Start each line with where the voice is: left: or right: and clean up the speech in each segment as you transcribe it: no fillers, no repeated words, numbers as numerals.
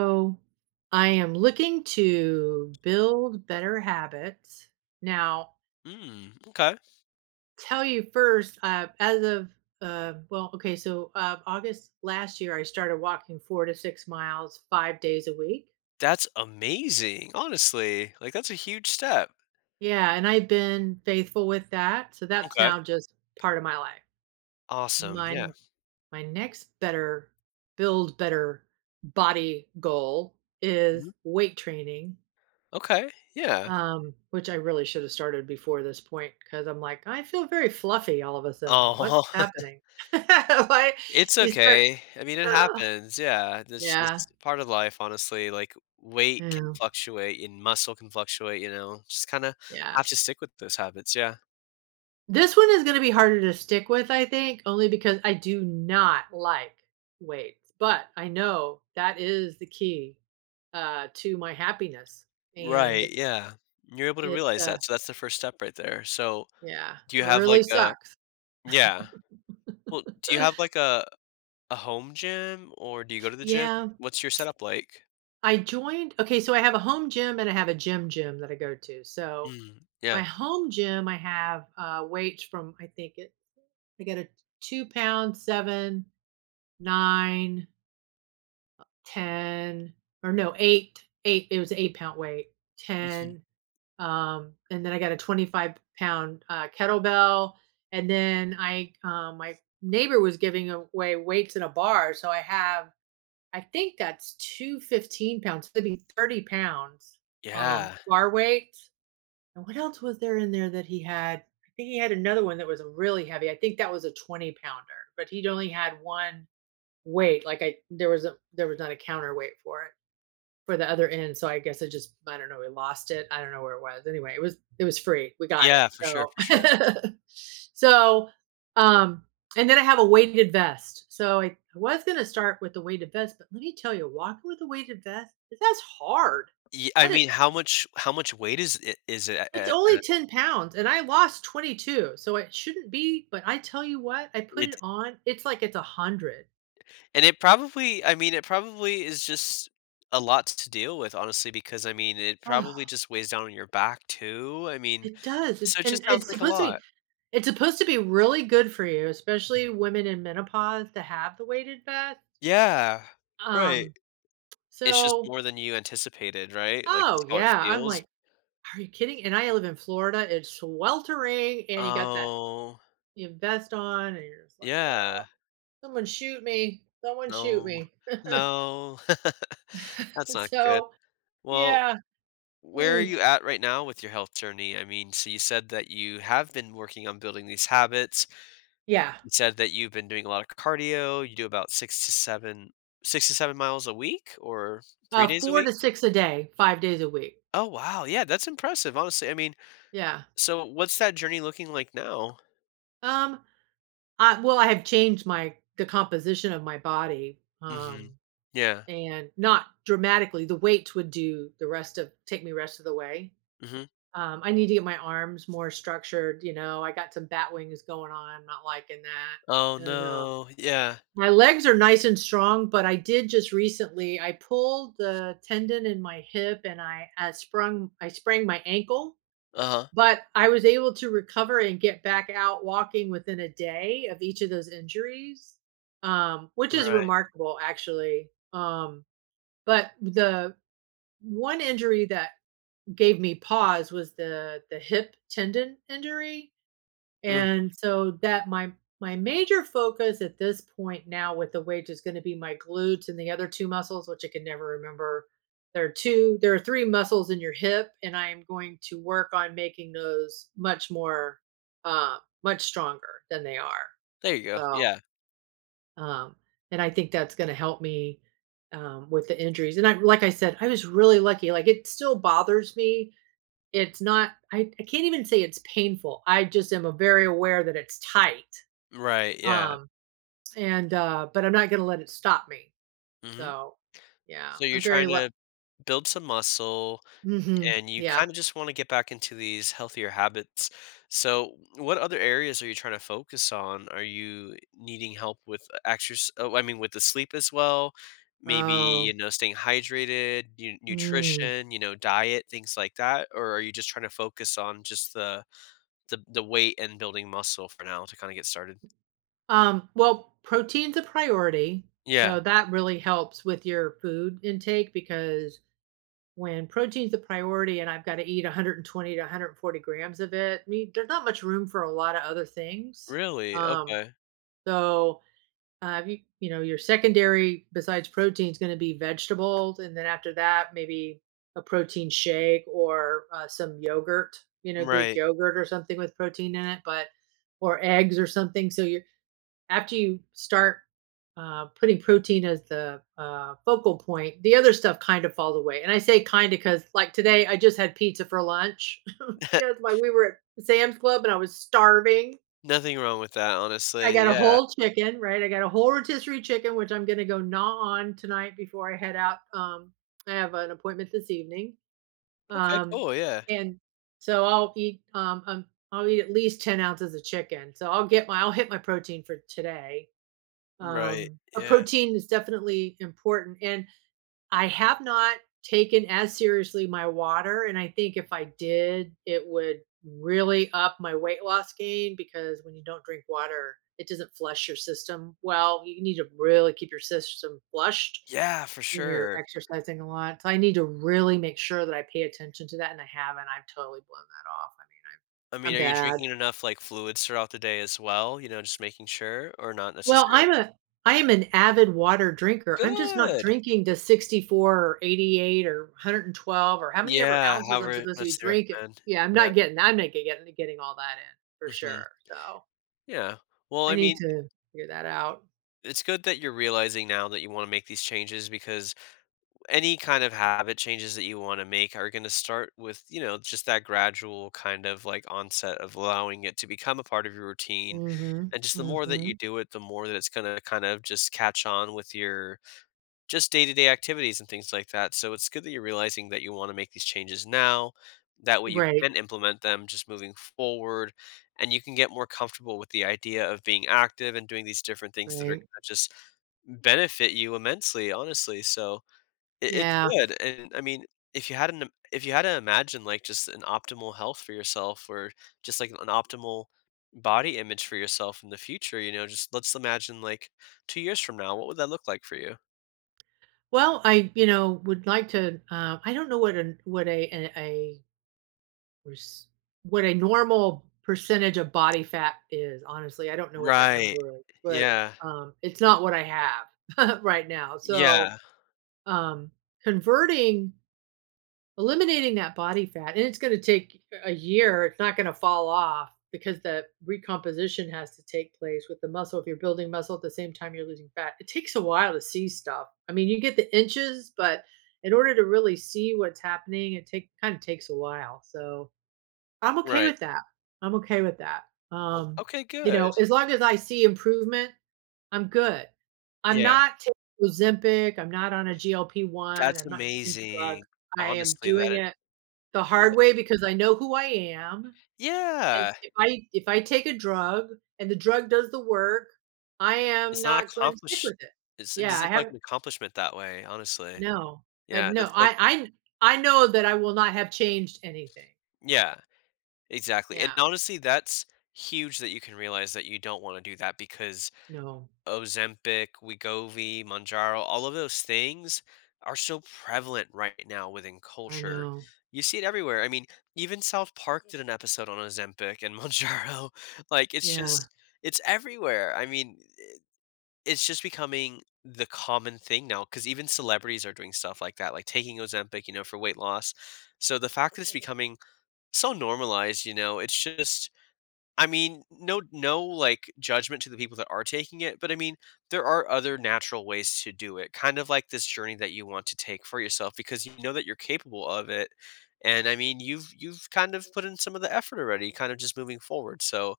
right: So I am looking to build better habits. Now,
left: Mm, okay.
right: tell you first, as of, well, okay, so August last year, I started walking 4 to 6 miles 5 days a week.
left: That's amazing, honestly. Like, that's a huge step.
right: Yeah, and I've been faithful with that. So that's
left: Okay.
right: now just part of my life.
left: Awesome,
right: My
left: yeah.
right: my next better build better body goal
left: Mhm.
right: is weight training.
left: Okay, yeah.
right: Which I really should have started before this point, because 'cause I'm like, "I feel very fluffy all of a sudden. What's
left: Oh,
right: happening?" Why
left: it's
right: you start,
left: okay. I mean, it
right: uh,
left: happens, yeah. That's
right: yeah,
left: just part of life, honestly. Like, weight can
right: yeah,
left: fluctuate and muscle can fluctuate, you know? Just kinda
right: yeah.
left: have to stick with those habits, yeah.
right: This one is gonna be harder to stick with, I think, only because I do not like weights, but I know that is the key, to my happiness, and
left: Right, yeah. You're able to
right: it,
left: realize
right: uh
left: that, so that's the first step right there. So,
right: yeah,
left: do you have,
right: really
left: like, a
right: sucks.
left: yeah. Well, do you have, like, a home gym or do you go to the gym?
right: Yeah.
left: What's your setup like?
right: I joined Okay, so I have a home gym and I have a gym gym that I go to. So
left: Mm,
right: my
left: yeah.
right: home gym, I have weights from I think it I got a 2 pound, seven, nine, ten, or no, eight, eight, it was 8 pound weight,
left: Mhm.
right: ten. And then I got a 25 pound kettlebell. And then I my neighbor was giving away weights in a bar. So I think that's two 15 pounds, maybe 30 pounds,
left: Yeah.
right: bar weight. And what else was there in there that he had? I think he had another one that was really heavy. I think that was a 20 pounder, but he'd only had one weight. Like I, there was a, there was not a counterweight for it for the other end. So I guess I don't know, we lost it. I don't know where it was. Anyway, it was free. We got it.
left: Yeah, for sure, for sure.
right: So so um and then I have a weighted vest. So I was gonna start with the weighted vest, but let me tell you, walking with a weighted vest, that's hard.
left: Ye I
right: That
left: mean,
right: is
left: how much weight is it, a
right: It's
left: a
right: only 10 pounds and I lost 22. So it shouldn't be, but I tell you what, I put
left: it
right: it on. It's like it's 100.
left: and it probably, I mean, it probably is just a lot to deal with, honestly, because, I mean, it probably just weighs down on your back too, I mean,
right: It does, it
left: so it just
right: and
left: sounds
right: it's
left: like a
right: supposed to
left: lot.
right: be it's supposed to be really good for you, especially women in menopause to have the weighted bath,
left: Yeah, right.
right: um,
left: It's just
right: so
left: more than you anticipated, right? Like, just
right: oh,
left: how it
right: yeah, I'm
left: feels.
right: like, "Are you kidding?" And I live in Florida, it's sweltering, and you got that
left: Oh,
right: your vest on, and you're just like, "Oh,
left: yeah.
right: someone shoot me, someone shoot
left: No.
right: me."
left: No. That's not good.
right: So,
left: Well,
right: yeah,
left: where are
right: mm,
left: you at right now with your health journey? I mean, so you said that you have been working on building these habits.
right: yeah,
left: You said that you've been doing a lot of cardio. You do about six to seven miles a week or three days a
right: 4
left: week.
right: to 6 a day, 5 days a week,
left: Oh, wow. Yeah, that's impressive, honestly. I mean,
right: yeah,
left: so what's that journey looking like now?
right: um I well, I have changed my the composition of my body,
left: Hmm. Yeah.
right: and not dramatically. The weights would do the rest of take me rest of the way.
left: Hmm.
right: I need to get my arms more structured, you know, I got some bat wings going on, I'm not liking
left: Oh,
right: that, and,
left: no. Yeah.
right: my legs are nice and strong, but I did just recently I pulled the tendon in my hip and I sprained my ankle.
left: Uh huh.
right: But I was able to recover and get back out walking within a day of each of those injuries, which is
left: Right.
right: remarkable actually. But the one injury that gave me pause was the hip tendon injury,
left: Mm.
right: and so that my major focus at this point now with the weight is going to be my glutes and the other two muscles, which I can never remember. There are two, there are three muscles in your hip, and I am going to work on making those uh, much stronger than they are.
left: There you go.
right: So,
left: Yeah.
right: um, and I think that's going to help me with the injuries. And I, like I said, I was really lucky. Like, it still bothers me, it's not, I can't even say it's painful, I just am a very aware that it's tight,
left: Right. Yeah.
right: um, but I'm not gonna let it stop me,
left: Hmm.
right: so, yeah,
left: So you're
right: I'm very
left: trying
right: lu
left: to build some muscle
right: mhm,
left: and you
right: yeah.
left: kind of just want to get back into these healthier habits. So what other areas are you trying to focus on? Are you needing help with exercise? Oh, I mean, with the sleep as well? Maybe,
right: Oh,
left: staying hydrated,
right: mm.
left: nutrition, diet, things like that? Or are you just trying to focus on just the, weight and building muscle for now to kind of get started?
right: Well, protein's a priority,
left: Yeah,
right: so that really helps with your food intake because when protein's a priority and I've gotta eat 120 to 140 grams of it, I mean, there's not much room for a lot of other things,
left: really?
right: um,
left: Okay.
right: so your secondary besides protein is going to be vegetables, and then after that, maybe a protein shake or some yogurt, Greek
left: Right.
right: yogurt or something with protein in it, but or eggs or something. So you after you start putting protein as the focal point, the other stuff kind of falls away. And I say kind of because, like today, I just had pizza for lunch because like we were at Sam's Club and I was starving.
left: Nothing wrong with that,
right: I
left: honestly.
right: got a
left: Yeah.
right: whole chicken, right? I got a whole rotisserie chicken, which I'm gonna go gnaw on tonight before I head out. I have an appointment this evening.
left: Okay,
right: Um,
left: cool, yeah.
right: and so I'll eat at least 10 ounces of chicken. So I'll hit my protein for today.
left: Right,
right: But
left: yeah.
right: protein is definitely important. And I have not taken as seriously my water, and I think if I did, it would really up my weight loss gain because when you don't drink water, it doesn't flush your system well. You need to really keep your system flushed
left: Yeah, for
right: when you're
left: sure.
right: exercising a lot. So I need to really make sure that I pay attention to that, and I haven't. I've totally blown that off. I mean,
left: I mean,
right: I'm
left: are you
right: bad.
left: drinking enough, like, fluids throughout the day as well, you know, just making sure, or not
right: Well,
left: necessarily?
right: I am an avid water drinker. I'm just not
left: Good.
right: drinking to 64 or 88 or 112 or how many ever
left: Yeah,
right: ounces I'm
left: however
right: supposed to be
left: that's the
right: drinking.
left: recommend.
right: Yeah, I'm
left: Yeah,
right: not getting I'm not getting getting all that in for
left: mhm,
right: sure. So
left: yeah. Well,
right: I
left: I
right: need
left: mean,
right: to figure that out.
left: it's good that you're realizing now that you wanna make these changes, because any kind of habit changes that you want to make are going to start with, you know, just that gradual kind of like onset of allowing it to become a part of your routine.
right: Hmm.
left: And just the more that you
right: Hmm.
left: do it, the more that it's going to kind of just catch on with your just day-to-day activities and things like that. So it's good that you're realizing that you want to make these changes now, that way you
right: Right.
left: can implement them just moving forward, and you can get more comfortable with the idea of being active and doing these different things that are going
right: Right.
left: to just benefit you immensely, honestly. So it's
right: Yeah.
left: good, and I mean, if you had to imagine, like, just an optimal health for yourself or just, like, an optimal body image for yourself in the future, you know, just let's imagine, like, 2 years from now, what would that look like for you?
right: Well, I would like to. I don't know what a Where's what a normal percentage of body fat is, honestly, I don't know what that
left: Right.
right: number is, but,
left: Yeah.
right: it's not what I have right now, so,
left: Yeah.
right: um, converting eliminating that body fat, and it's gonna take a year, it's not gonna fall off because the recomposition has to take place with the muscle, if you're building muscle at the same time you're losing fat, it takes a while to see stuff, I mean, you get the inches, but in order to really see what's happening, it take kinda takes a while, so, I'm okay
left: Right.
right: with that. I'm okay with that. Um,
left: Okay, good.
right: as long as I see improvement, I'm good. I'm
left: Yeah.
right: not taking Ozempic, I'm not on a GLP-1,
left: That's
right: I'm not taking drugs.
left: amazing.
right: I am
left: Honestly, that
right: doing
left: it
right: it the
left: yeah.
right: hard way because I know who I am, and
left: Yeah.
right: if I take a drug and the drug does the work, I am
left: It's not
right: not going to stick
left: accomplish
right: with it.
left: it's it
right: Yeah, I
left: doesn't feel like
right: haven't,
left: an accomplishment that way, honestly.
right: no.
left: Yeah,
right: No,
left: that's like
right: I know that I will not have changed anything.
left: yeah. Exactly, and
right: Yeah.
left: honestly, that's huge that you can realize that you don't wanna do that, because
right: No.
left: Ozempic, Wegovy, Mounjaro, all of those things are so prevalent right now within
right: I
left: culture.
right: know.
left: You see it everywhere, I mean, even South Park did an episode on Ozempic and Mounjaro, like, it's just
right: Yeah.
left: it's everywhere, I mean, it's just becoming the common thing now because even celebrities are doing stuff like that, like taking Ozempic, you know, for weight loss. So the fact that it's, mhm, becoming so normalized, you know, it's just, I mean, no, no, like, judgment to the people that are taking it, but I mean, there are other natural ways to do it, kind of like this journey that you want to take for yourself because you know that you're capable of it, and I mean, you've kind of put in some of the effort already, kind of just moving forward, so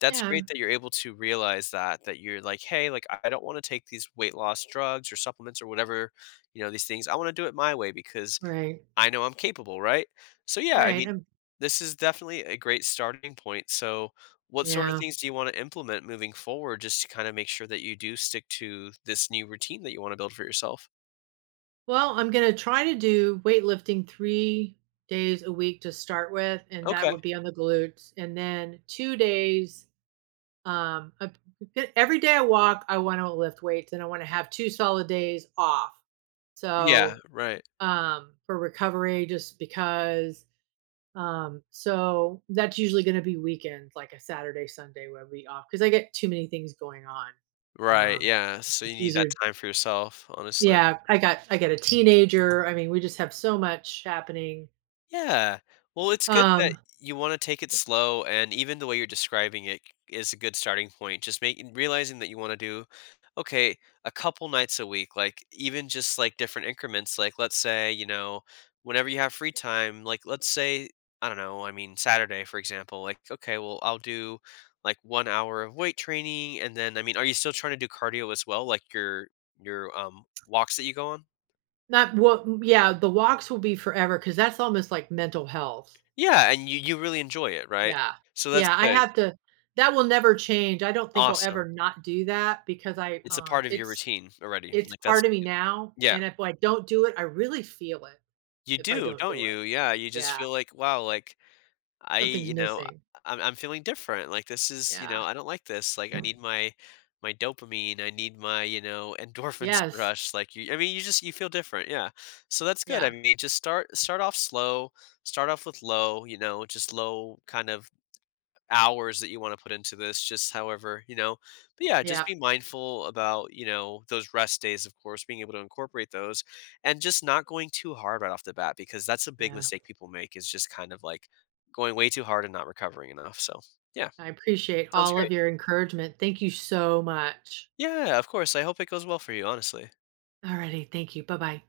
left: that's
right: Yeah.
left: great that you're able to realize that, that you're like, "Hey, like, I don't wanna take these weight loss drugs or supplements or whatever, you know, these things. I wanna do it my way because
right: Right.
left: I know I'm capable, right? So yeah, I
right: Right.
left: mean, this is definitely a great starting point. So what sort of
right: Yeah.
left: things do you want to implement moving forward just to kind of make sure that you do stick to this new routine that you want to build for yourself?
right: Well, I'm going to try to do weightlifting 3 days a week to start with, and that
left: Okay.
right: would be on the glutes. And then 2 days, um, I- every day I walk, I want to lift weights and I want to have two solid days off.
left: Yeah,
right: So,
left: right.
right: for recovery, just because, so that's usually going to be weekends, like a Saturday, Sunday where we off because I get too many things going on.
left: Right,
right: Um,
left: yeah. So you
right: it's
left: need that
right: easier.
left: time for yourself, honestly.
right: Yeah, I got a teenager. I mean, we just have so much happening.
left: Yeah. Well, it's good that
right: Um,
left: you wanna take it slow, and even the way you're describing it is a good starting point. Just making realizing that you wanna do, okay, a couple nights a week, like, even just, like, different increments, like, let's say, you know, whenever you have free time, like, let's say, I don't know, I mean, Saturday, for example, like, okay, well, I'll do, like, 1 hour of weight training, and then, I mean, are you still trying to do cardio as well, like your walks that you go on?
right: not what Yeah, the walks will be forever because that's almost like mental health.
left: Yeah, and you really enjoy it, right?
right: Yeah.
left: So that's
right: Yeah, I
left: good.
right: have to that will never change. I don't think I'll
left: Awesome.
right: ever not do that because I
left: It's a part of your routine already,
right: it's
left: like, that's
right: part of me now,
left: yeah.
right: and if I don't do it, I really feel it
left: You
right: if I
left: do,
right: don't
left: don't
right: do it.
left: you? Yeah, you just
right: Yeah.
left: feel like, "Wow," like, "I,"
right: Something's
left: you know,
right: missing.
left: I- "I'm feeling different," like, "This is," you know,
right: Yeah.
left: "I don't like this," like, "I need my dopamine, I need my," you know, "endorphins
right: Yes.
left: rush," like, you I mean, you just you feel different, yeah. So that's good, I
right: Yeah.
left: mean, just start off slow, start off with low, you know, just low kind of hours that you want to put into this, just however, you know. But yeah, just
right: Yeah.
left: be mindful about, you know, those rest days, of course, being able to incorporate those, and just not going too hard right off the bat, because that's a big
right: Yeah.
left: mistake people make, is just kind of like going way too hard and not recovering enough. So yeah,
right: I appreciate
left: sounds
right: all of
left: great.
right: your encouragement. Thank you so much.
left: Yeah, of course. I hope it goes well for you, honestly.
right: Alrighty. Thank you. Bye bye.